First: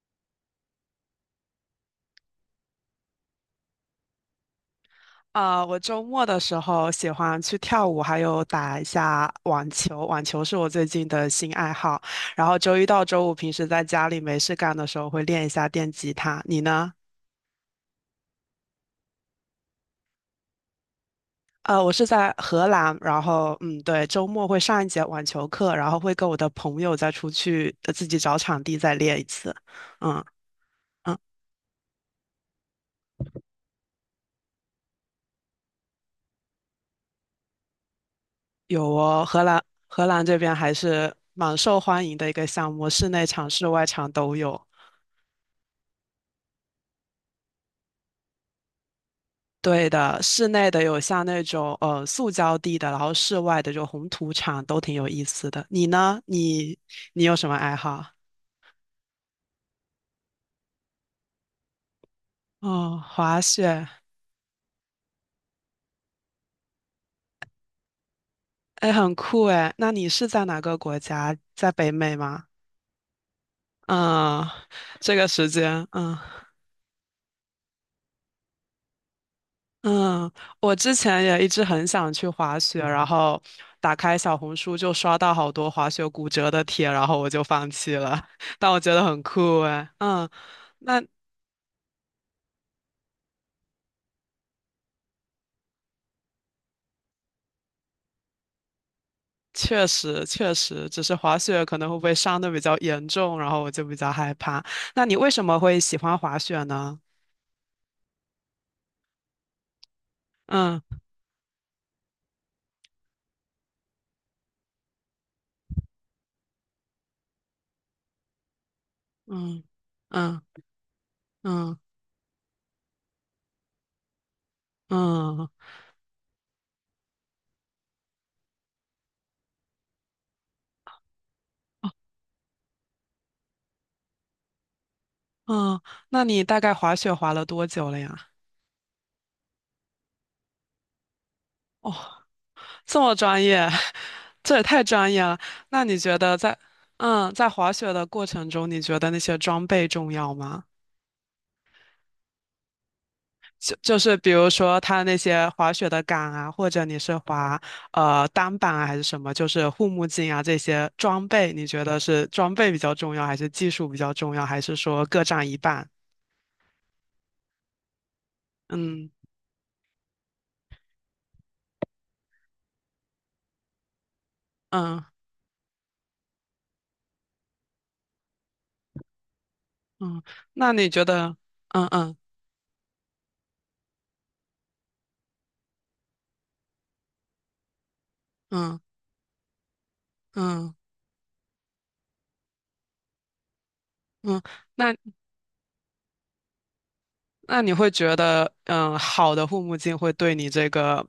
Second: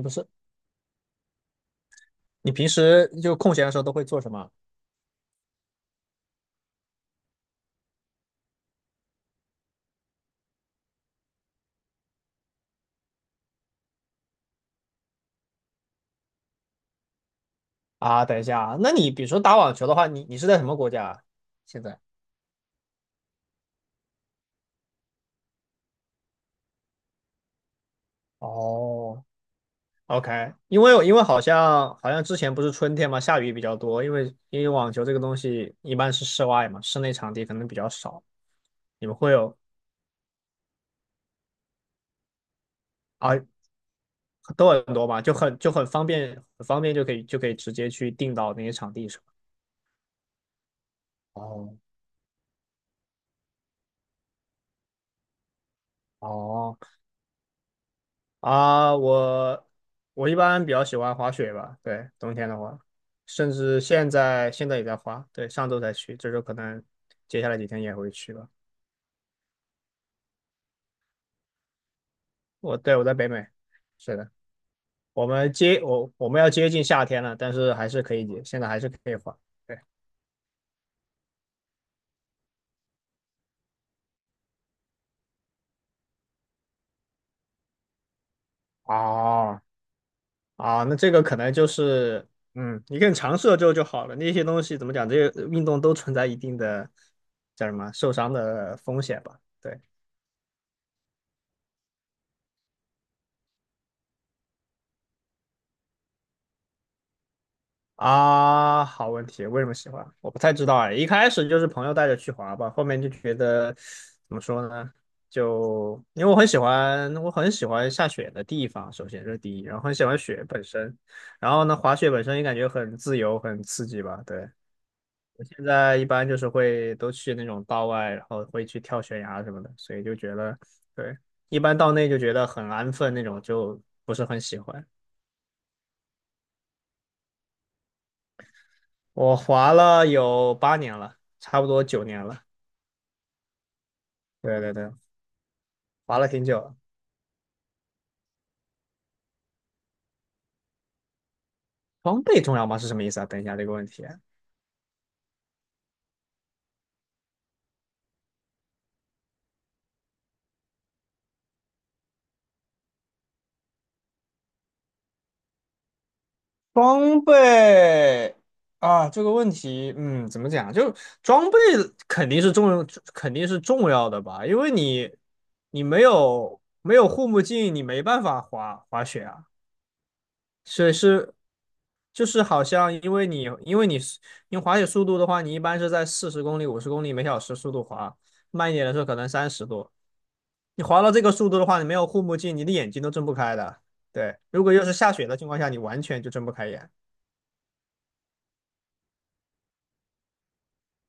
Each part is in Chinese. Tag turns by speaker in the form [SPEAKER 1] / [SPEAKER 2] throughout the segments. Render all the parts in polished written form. [SPEAKER 1] 你不是，你平时就空闲的时候都会做什么
[SPEAKER 2] 啊，我周末的时候喜欢去跳舞，还有打一下网球。网球是我最近的新爱好。然后周一到周五，平时在家里没事干的时候会练一下电吉他。你呢？
[SPEAKER 1] 啊？等一下啊，那你比如说打网球的话，你是在什么国家啊现
[SPEAKER 2] 我
[SPEAKER 1] 在？
[SPEAKER 2] 是在荷兰，然后嗯，对，周末会上一节网球课，然后会跟我的朋友再出去自己找场地再练一
[SPEAKER 1] 哦
[SPEAKER 2] 次。嗯
[SPEAKER 1] ，OK，因为因
[SPEAKER 2] 嗯，
[SPEAKER 1] 为好像之前不是春天嘛，下雨比较多，因为网球这个东西一般是室外嘛，室内场地可能比较少。
[SPEAKER 2] 有
[SPEAKER 1] 你们
[SPEAKER 2] 哦，
[SPEAKER 1] 会
[SPEAKER 2] 荷
[SPEAKER 1] 有
[SPEAKER 2] 兰荷兰这边还是蛮受欢迎的一个项目，室内
[SPEAKER 1] 啊，
[SPEAKER 2] 场、室外场都有。
[SPEAKER 1] 都很多嘛，就很方便，很方便就可以直接去订到那些场地是吧？
[SPEAKER 2] 对的，室内的有像那种
[SPEAKER 1] 哦
[SPEAKER 2] 塑胶地的，然后室外的就红土场都挺有意思的。你呢？
[SPEAKER 1] 哦，
[SPEAKER 2] 你有什么爱好？
[SPEAKER 1] 啊，我我一般比较喜欢滑雪吧。对，冬天的话，
[SPEAKER 2] 哦，滑
[SPEAKER 1] 甚至
[SPEAKER 2] 雪。
[SPEAKER 1] 现在也在滑。对，上周才去，这周可能接下来几天也会去吧。
[SPEAKER 2] 哎，很酷哎。那你是在哪个国家？在北美吗？
[SPEAKER 1] 我，对，我在北美，是的。
[SPEAKER 2] 嗯，这
[SPEAKER 1] 我
[SPEAKER 2] 个时
[SPEAKER 1] 们接
[SPEAKER 2] 间，
[SPEAKER 1] 我
[SPEAKER 2] 嗯
[SPEAKER 1] 我们要接近夏天了，但是还是可以接，现在还是可以滑。对。
[SPEAKER 2] 嗯，我之前也一直很想去滑雪，然后打开小红书就刷到好多滑雪骨折的帖，然后我就放弃了。但我觉得很酷
[SPEAKER 1] 哦，
[SPEAKER 2] 哎，嗯。
[SPEAKER 1] 那
[SPEAKER 2] 那
[SPEAKER 1] 这个可能就是，你更尝试了之后就好了。那些东西怎么讲，这些运动都存在一定的叫什么受伤的风险吧。对。
[SPEAKER 2] 确实，确实，只是滑雪可能会被伤的比较严重，然后我就比较害怕。那你为什么会喜欢滑雪呢？
[SPEAKER 1] 啊，好问题，为什么喜欢？我不太知道哎，
[SPEAKER 2] 嗯
[SPEAKER 1] 一开始就是朋友带着去滑吧，后面就觉得怎么说呢？就因为我很喜欢，我很喜欢下雪的地方，首先这是第
[SPEAKER 2] 嗯
[SPEAKER 1] 一，然后很喜欢
[SPEAKER 2] 嗯
[SPEAKER 1] 雪本身，然后呢，
[SPEAKER 2] 嗯
[SPEAKER 1] 滑雪本身也感觉很自由，很刺激吧。对，我
[SPEAKER 2] 嗯
[SPEAKER 1] 现在一般就是会都去那种道外，然后会去跳悬崖什么的，所以就觉得，对，一般道内就觉得很安分那种，就不是很喜欢。
[SPEAKER 2] 嗯，那你大概滑雪滑了多久了呀？
[SPEAKER 1] 我滑了有8年了，差不多
[SPEAKER 2] 哦，
[SPEAKER 1] 9年了。
[SPEAKER 2] 这么专业，这
[SPEAKER 1] 对
[SPEAKER 2] 也
[SPEAKER 1] 对
[SPEAKER 2] 太
[SPEAKER 1] 对，
[SPEAKER 2] 专业了。那你觉
[SPEAKER 1] 滑了
[SPEAKER 2] 得
[SPEAKER 1] 挺久
[SPEAKER 2] 在
[SPEAKER 1] 了。
[SPEAKER 2] 嗯在滑雪的过程中，你觉得那些装备重要吗？
[SPEAKER 1] 装备重要吗？是什么意思啊？等一下这个问
[SPEAKER 2] 就
[SPEAKER 1] 题。
[SPEAKER 2] 是比如说它那些滑雪的杆啊，或者你是滑单板啊还是什么，就是护目镜啊这些装备，你觉得是装备比较重要，还是技术比较重要，还是说各占一半？
[SPEAKER 1] 装备啊，
[SPEAKER 2] 嗯
[SPEAKER 1] 这个问题，怎么讲？就装备肯定是重，肯定是重要的吧，因为
[SPEAKER 2] 嗯
[SPEAKER 1] 你没有护目镜，你没办法滑雪啊。
[SPEAKER 2] 嗯，那你
[SPEAKER 1] 所以
[SPEAKER 2] 觉
[SPEAKER 1] 是，
[SPEAKER 2] 得？嗯嗯
[SPEAKER 1] 就是好像，因为滑雪速度的话，你一般是在40公里、50公里每小时速度滑，慢一
[SPEAKER 2] 嗯
[SPEAKER 1] 点的时候可能30多。
[SPEAKER 2] 嗯
[SPEAKER 1] 你滑到这个速度的话，你没有护目镜，你的眼睛都睁不开的。对，
[SPEAKER 2] 嗯，
[SPEAKER 1] 如果又是
[SPEAKER 2] 那
[SPEAKER 1] 下雪的情况下，你完全就睁不开眼。
[SPEAKER 2] 那你会觉得，嗯，好的护目镜会对你这个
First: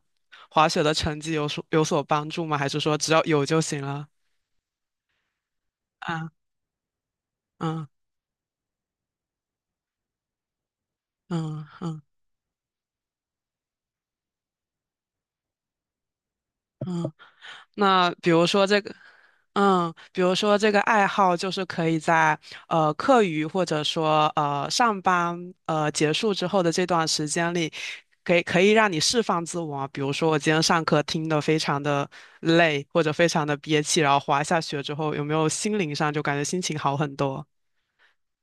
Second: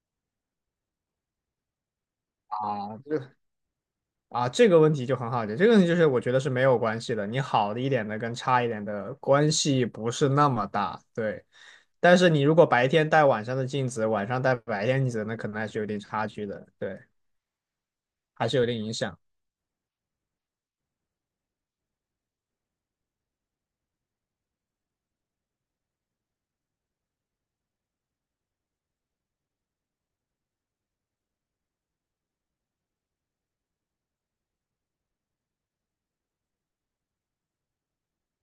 [SPEAKER 2] 滑雪的成绩有所帮助吗？还是说
[SPEAKER 1] 啊，
[SPEAKER 2] 只要
[SPEAKER 1] 这
[SPEAKER 2] 有就行了？
[SPEAKER 1] 啊，这个问题就很好解，这个问题就是我
[SPEAKER 2] 啊
[SPEAKER 1] 觉得是没有关系的，你好的一
[SPEAKER 2] 嗯
[SPEAKER 1] 点的跟差一点的关系不是那么大。对，
[SPEAKER 2] 嗯嗯
[SPEAKER 1] 但是你如果白天戴晚上的镜子，晚上戴白天镜子，那可能还是有点差距的。对，
[SPEAKER 2] 嗯，那比如
[SPEAKER 1] 还是有
[SPEAKER 2] 说
[SPEAKER 1] 点
[SPEAKER 2] 这
[SPEAKER 1] 影
[SPEAKER 2] 个。
[SPEAKER 1] 响。
[SPEAKER 2] 嗯，比如说这个爱好就是可以在课余或者说上班结束之后的这段时间里，可以让你释放自我啊。比如说我今天上课听的非常的累或者非常的憋气，然后滑一下雪之后，有没有心灵上就感觉心情好很多？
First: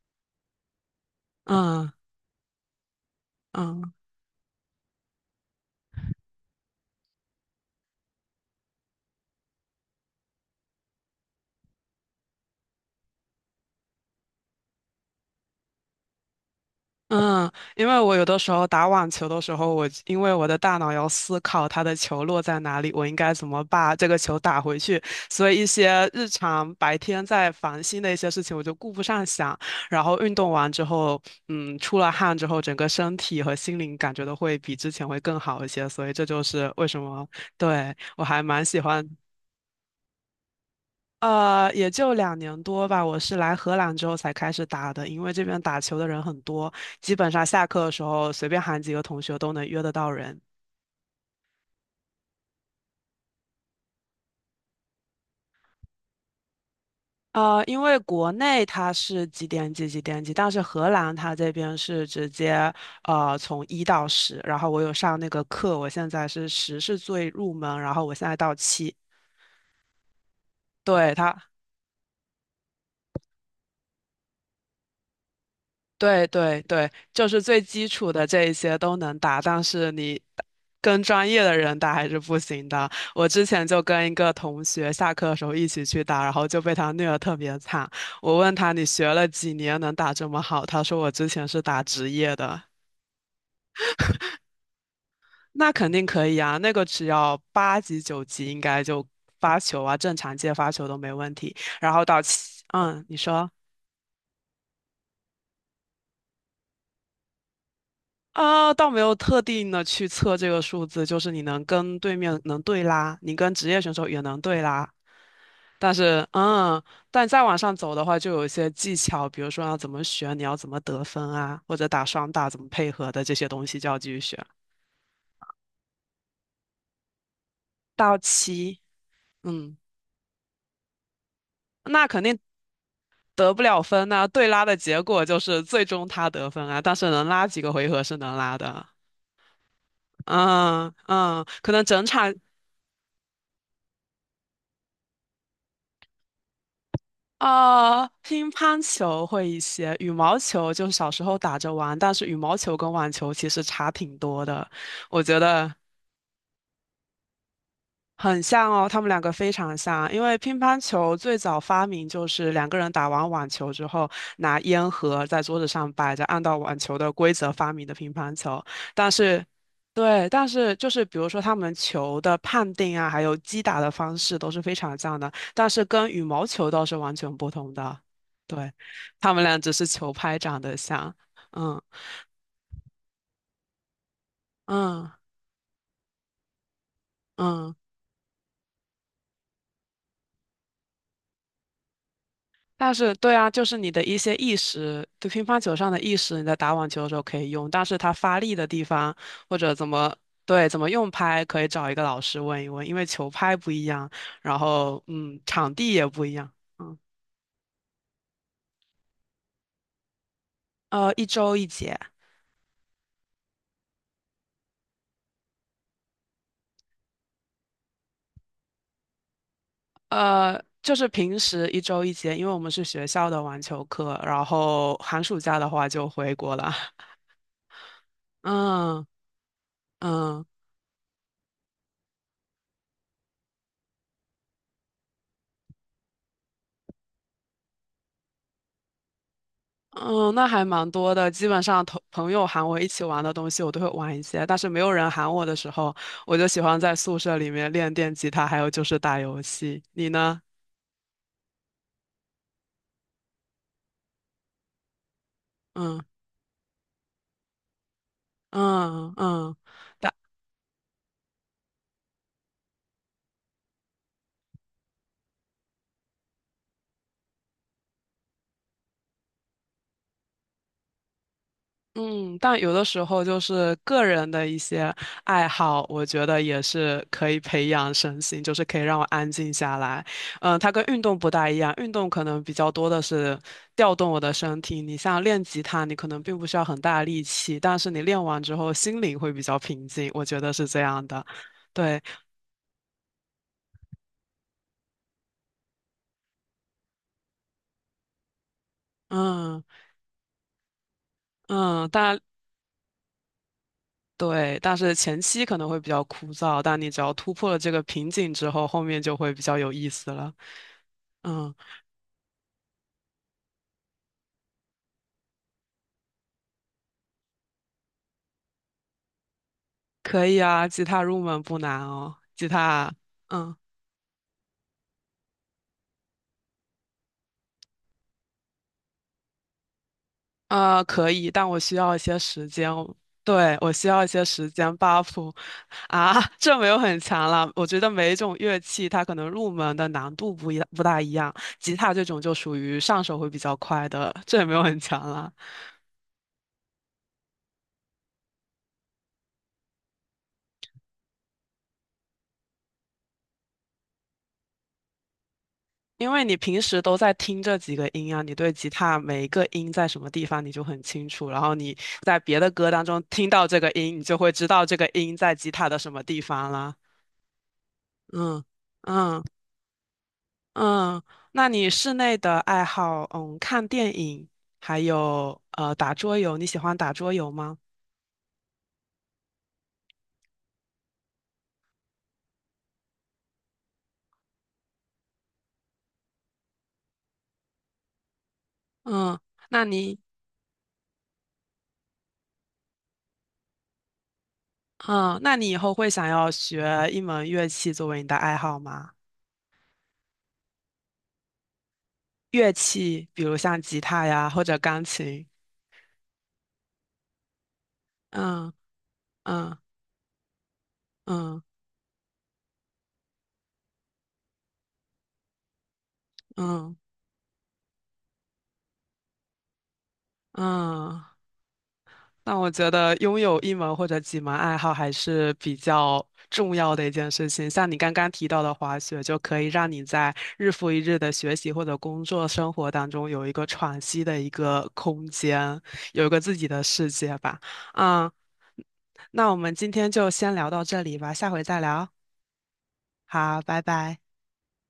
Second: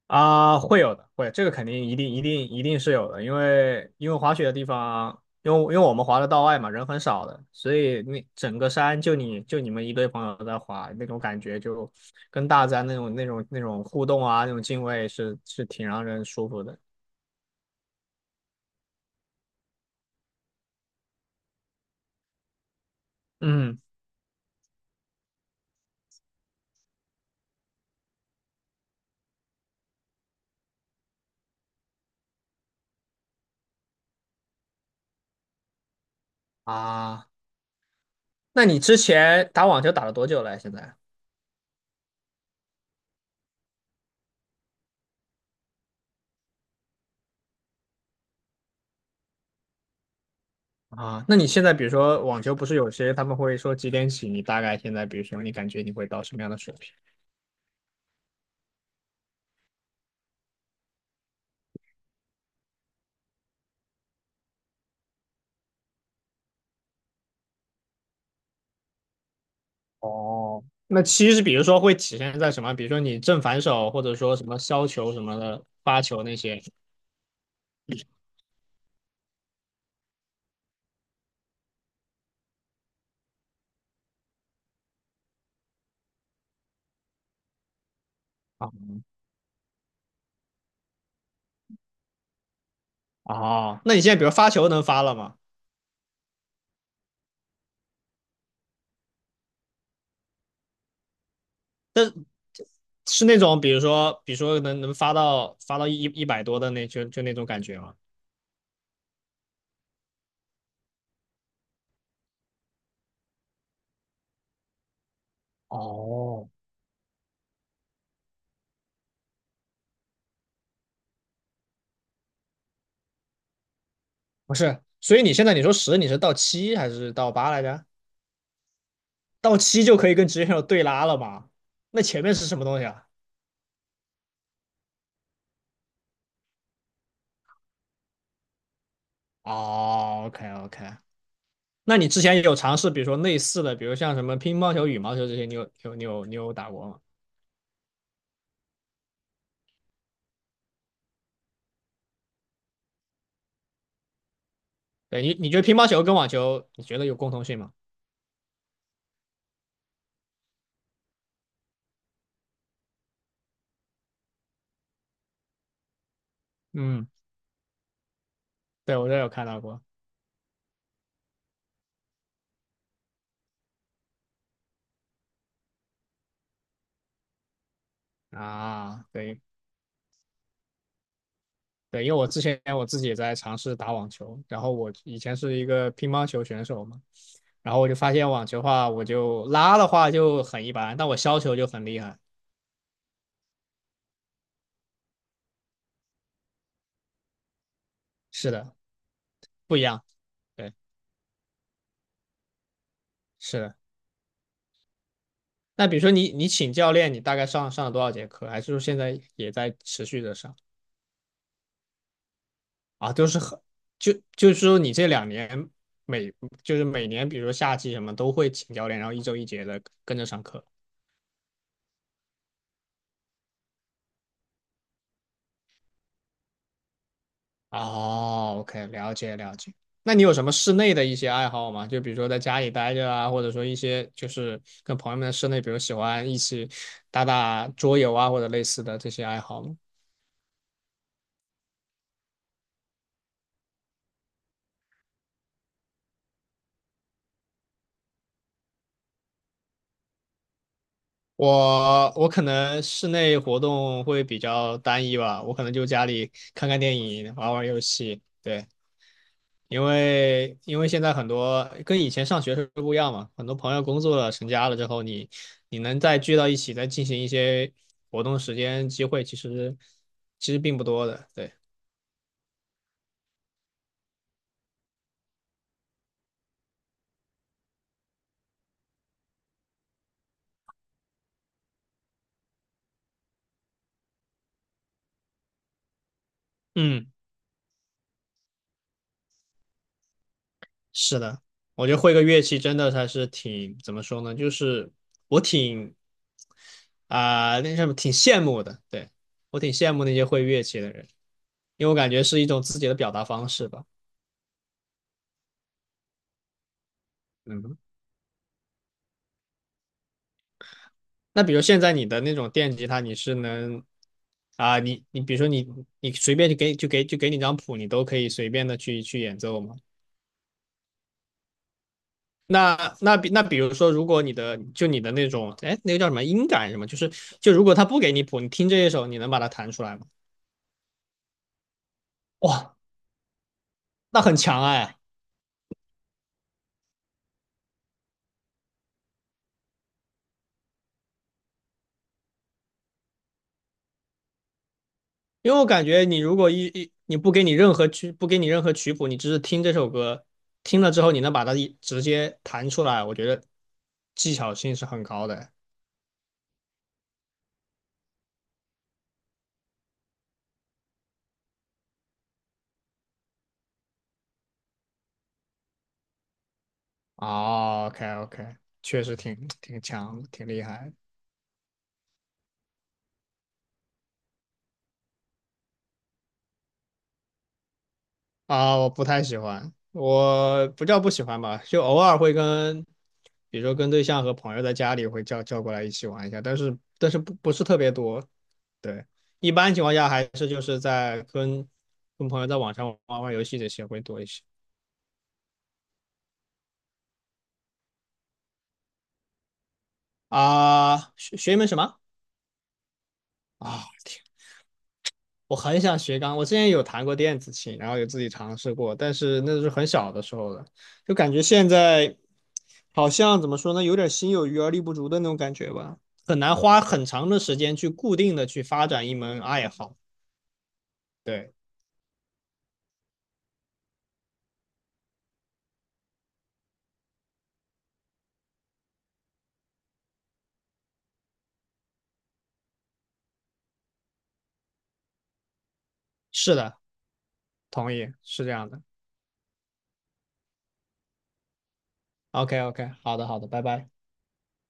[SPEAKER 1] 啊，会有的，会，这个肯定
[SPEAKER 2] 嗯
[SPEAKER 1] 一定一定一定是有的，因
[SPEAKER 2] 嗯
[SPEAKER 1] 为因为滑雪的地方，因为我们滑的道外嘛，人很少的，所以那整个山就你们一堆朋友在滑，那种感觉就跟大自然那种互动啊，那种敬畏是挺让人舒服的。
[SPEAKER 2] 嗯，因为我有的时候打网球的时候，我因为我的大脑要思考它的球落在哪里，我应该怎么
[SPEAKER 1] 嗯，
[SPEAKER 2] 把这个球打回去，所以一些日常白天在烦心的一些事情，我就顾不上想。然后运动完之后，嗯，出了汗之后，整个身体和心灵感觉都会比之前会更好一些，所以这就是为什么，
[SPEAKER 1] 啊，
[SPEAKER 2] 对，我还蛮
[SPEAKER 1] 那
[SPEAKER 2] 喜
[SPEAKER 1] 你之
[SPEAKER 2] 欢。
[SPEAKER 1] 前打网球打了多久了？现在？
[SPEAKER 2] 也就两年多吧。我是来荷兰之后才开始打的，因为这边打球的人很多，基本上下课的时候随便喊几个同学都能约得到人。
[SPEAKER 1] 啊，那你现在比如说网球不是有些他们会说几点起？你大概现在比如说你感觉你会到什么样的水平？
[SPEAKER 2] 因为国内它是几点几几点几，但是荷兰它这边是直接从一到十，然后我有上那个课，我现在是十是最入门，然后我现在到七，
[SPEAKER 1] 哦，那
[SPEAKER 2] 对
[SPEAKER 1] 七是
[SPEAKER 2] 它。
[SPEAKER 1] 比如说会体现在什么？比如说你正反手，或者说什么削球什么的，发球
[SPEAKER 2] 对
[SPEAKER 1] 那
[SPEAKER 2] 对
[SPEAKER 1] 些。
[SPEAKER 2] 对，就是最基础的这一些都能打，但是你跟专业的人打还是不行的。我之前就跟一个同学下课的时候一起去打，然后就被他虐得特别惨。我问
[SPEAKER 1] 啊，
[SPEAKER 2] 他你学了几年能打这么好？他说我之前是打职业的。
[SPEAKER 1] 哦，那你现在比如发球能发了吗？
[SPEAKER 2] 那肯定可以啊，那个只要八级九级应该就发球啊，正常接发球都没问题。然后到七，嗯，你
[SPEAKER 1] 是那
[SPEAKER 2] 说。
[SPEAKER 1] 种比如说，比如说能发到一百多的，那就那种感觉吗？
[SPEAKER 2] 啊，倒没有特定的去测这个数字，就是你能跟对面能对拉，你跟职业选手也能对拉。但是，
[SPEAKER 1] 哦，
[SPEAKER 2] 嗯，但再往上走的话，就有一些技巧，比如说要怎么选，你要怎么得分啊，或者打双打怎么配合的这些东西就要继续学。
[SPEAKER 1] 不是，所以你现在你说十你是到七还是到八来着？
[SPEAKER 2] 到七，
[SPEAKER 1] 到
[SPEAKER 2] 嗯，
[SPEAKER 1] 七就可以跟职业选手对拉了吗？那
[SPEAKER 2] 那肯
[SPEAKER 1] 前面
[SPEAKER 2] 定
[SPEAKER 1] 是什么东西啊？
[SPEAKER 2] 得不了分呐、对拉的结果就是最终他得分啊，但是能拉几个回合是能拉的。
[SPEAKER 1] 哦，OK OK,
[SPEAKER 2] 嗯嗯，可能
[SPEAKER 1] 那
[SPEAKER 2] 整
[SPEAKER 1] 你之
[SPEAKER 2] 场
[SPEAKER 1] 前也有尝试，比如说类似的，比如像什么乒乓球、羽毛球这些，你有打过吗？
[SPEAKER 2] 乒乓球会一些，羽毛球就小时候打着玩，但是羽毛球跟网球其实差挺多的。我
[SPEAKER 1] 对，你
[SPEAKER 2] 觉
[SPEAKER 1] 你觉得
[SPEAKER 2] 得，
[SPEAKER 1] 乒乓球跟网球，你觉得有共通性吗？
[SPEAKER 2] 很像哦，他们两个非常像，因为乒乓球最早发明就是两个人打完网球之后，拿烟盒在桌子上摆着，按照网球
[SPEAKER 1] 嗯，
[SPEAKER 2] 的规则发明的乒乓球。
[SPEAKER 1] 对，我
[SPEAKER 2] 但
[SPEAKER 1] 这有
[SPEAKER 2] 是，
[SPEAKER 1] 看到过
[SPEAKER 2] 对，但是就是比如说他们球的判定啊，还有击打的方式都是非常像的，但是跟羽毛球倒是完全不同的。对，
[SPEAKER 1] 啊。
[SPEAKER 2] 他
[SPEAKER 1] 对
[SPEAKER 2] 们俩只是球拍长得像，嗯
[SPEAKER 1] 对，因为我之前我自己也在尝试打网球，然后我
[SPEAKER 2] 嗯
[SPEAKER 1] 以前是一个乒乓球选手嘛，
[SPEAKER 2] 嗯。
[SPEAKER 1] 然后我就发现网球的话，我就拉的话就很一般，但我削球就很厉害。
[SPEAKER 2] 但是，对啊，就是你的一些意识，就乒乓球上的意识，你在打网球的时候可以用，但是它发
[SPEAKER 1] 是
[SPEAKER 2] 力的
[SPEAKER 1] 的，
[SPEAKER 2] 地方或者
[SPEAKER 1] 不一
[SPEAKER 2] 怎
[SPEAKER 1] 样。
[SPEAKER 2] 么对
[SPEAKER 1] 对，
[SPEAKER 2] 怎么用拍，可以找一个老师问一问，因为球拍
[SPEAKER 1] 是
[SPEAKER 2] 不
[SPEAKER 1] 的。
[SPEAKER 2] 一样，然后嗯，场
[SPEAKER 1] 那
[SPEAKER 2] 地
[SPEAKER 1] 比如
[SPEAKER 2] 也
[SPEAKER 1] 说
[SPEAKER 2] 不
[SPEAKER 1] 你
[SPEAKER 2] 一样，
[SPEAKER 1] 你请教
[SPEAKER 2] 嗯，
[SPEAKER 1] 练，你大概上了多少节课？还是说现在也在持续的上？
[SPEAKER 2] 一周一节，
[SPEAKER 1] 啊，都是很，就是说你这2年，每就是每年，比如说夏季什么都会请教练，然后一周一节的跟着上课。
[SPEAKER 2] 就是平时一周一节，因为我们是学校的网球课，然后寒暑假的话就回国了，
[SPEAKER 1] 哦，OK,
[SPEAKER 2] 嗯
[SPEAKER 1] 了解了解。那你有什
[SPEAKER 2] 嗯。
[SPEAKER 1] 么室内的一些爱好吗？就比如说在家里待着啊，或者说一些就是跟朋友们在室内，比如喜欢一起打打桌游啊，或者类似的这些爱好吗？
[SPEAKER 2] 嗯，那还蛮多的。基本上同朋友喊我一起玩的东西，我都会玩一些。但是没有人喊我的时候，我就喜欢在宿舍里面练电吉他，还有就是打游戏。你呢？
[SPEAKER 1] 我可能室内活动会比较单一吧，我可能就
[SPEAKER 2] 嗯
[SPEAKER 1] 家里看看电影，玩玩游戏，对。
[SPEAKER 2] 嗯嗯，
[SPEAKER 1] 因
[SPEAKER 2] 打
[SPEAKER 1] 为因为现在很多跟以前上学是不一样嘛，很多朋友工作了、成家了之后，你能再聚到一起，再进行一些活动时间机会，其实并不多的。对。
[SPEAKER 2] 嗯，但有的时候就是个人的一些爱好，我觉得也是可以培养身心，就是可以让我安静下来。嗯，它跟运动不大一样，运动可能比较多的是调动我的身体。你像练吉他，你可能并不需要很大
[SPEAKER 1] 嗯，
[SPEAKER 2] 力气，但是你练完之后心灵会比较平静，我觉得是这样
[SPEAKER 1] 是
[SPEAKER 2] 的。
[SPEAKER 1] 的，我觉得
[SPEAKER 2] 对，
[SPEAKER 1] 会个乐器真的还是挺，怎么说呢，就是我挺，啊、那什么挺羡慕的，对。我
[SPEAKER 2] 嗯
[SPEAKER 1] 挺羡慕那些会乐器的人，因
[SPEAKER 2] 嗯，
[SPEAKER 1] 为我感
[SPEAKER 2] 但
[SPEAKER 1] 觉是一种自己的表达方式吧。
[SPEAKER 2] 对，但是前期可能会比较枯燥，但你只要突破了这
[SPEAKER 1] 嗯，
[SPEAKER 2] 个瓶颈之后，后面就会比较有意思了。
[SPEAKER 1] 那
[SPEAKER 2] 嗯。
[SPEAKER 1] 比如现在你的那种电吉他，你是能，啊，你比如说你，你随便就给你张谱，你都可以随便的去演奏吗？
[SPEAKER 2] 可以啊，吉他入门不难哦。吉他，
[SPEAKER 1] 那那比那
[SPEAKER 2] 嗯，
[SPEAKER 1] 比如说，如果你的，就你的那种哎，那个叫什么音感什么，就是，就如果他不给你谱，你听这一首，你能把它弹出来吗？
[SPEAKER 2] 啊，可以，但我需要一些时间
[SPEAKER 1] 哇，
[SPEAKER 2] 哦对，我需要一
[SPEAKER 1] 那
[SPEAKER 2] 些
[SPEAKER 1] 很
[SPEAKER 2] 时
[SPEAKER 1] 强
[SPEAKER 2] 间
[SPEAKER 1] 哎，
[SPEAKER 2] buff 啊，这没有很强了。我觉得每一种乐器它可能入门的难度不大一样，吉他这种就属于上手会比较快的，这也没有很强了。
[SPEAKER 1] 因为我感觉你如果，你不给你任何曲谱，你只是听这首歌，听了之后你能把它直接弹出来，我觉得技巧性是很高的哎。
[SPEAKER 2] 因为你平时都在听这几个音啊，你对吉他每一个音在什么地方你就很清楚，然后你在别的歌当中听到这个音，你就会知道这个音在吉他的什么地方了。
[SPEAKER 1] 哦，OK
[SPEAKER 2] 嗯
[SPEAKER 1] OK,确实
[SPEAKER 2] 嗯
[SPEAKER 1] 挺强，挺厉害。
[SPEAKER 2] 嗯，那你室内的爱好，嗯，看电影，还有打桌游，你喜欢打桌游吗？
[SPEAKER 1] 啊！我不太喜欢，我不叫不喜欢吧，就偶尔会跟，比如说跟对象和朋友在家里会叫过来一起玩一下，但是不是特别多。对，
[SPEAKER 2] 嗯，
[SPEAKER 1] 一
[SPEAKER 2] 那
[SPEAKER 1] 般情况
[SPEAKER 2] 你
[SPEAKER 1] 下还是就是在跟朋友在网上玩玩游戏这些会多一些。
[SPEAKER 2] 嗯，那你以后会想要学一门乐器作为你的爱好吗？
[SPEAKER 1] 啊。学学一门什么？
[SPEAKER 2] 乐器，比如像吉
[SPEAKER 1] 啊？
[SPEAKER 2] 他呀，或者钢琴。
[SPEAKER 1] 我很想学钢，我之前有弹过电子琴，然后有自己
[SPEAKER 2] 嗯
[SPEAKER 1] 尝试过，但是
[SPEAKER 2] 嗯
[SPEAKER 1] 那是很小的时候了，就感觉
[SPEAKER 2] 嗯
[SPEAKER 1] 现在好像怎么说呢，有点心有余而力不足的那种感觉吧，很难
[SPEAKER 2] 嗯
[SPEAKER 1] 花很长的时间去固定的去发展一门爱好。
[SPEAKER 2] 嗯嗯
[SPEAKER 1] 对，
[SPEAKER 2] 那我觉得拥有一门或者几门爱好还是比较重要的一件事情。像你刚刚提到的滑雪，就可以让你在日复一日的学习或者工作生活当中有一个喘息的一个空间，有一个自己
[SPEAKER 1] 是
[SPEAKER 2] 的
[SPEAKER 1] 的，
[SPEAKER 2] 世界吧。
[SPEAKER 1] 同
[SPEAKER 2] 嗯，
[SPEAKER 1] 意，是这样的。
[SPEAKER 2] 那我们今天就先聊到这里吧，下回再聊。
[SPEAKER 1] OK OK,好的好
[SPEAKER 2] 好，
[SPEAKER 1] 的，
[SPEAKER 2] 拜
[SPEAKER 1] 拜拜。
[SPEAKER 2] 拜。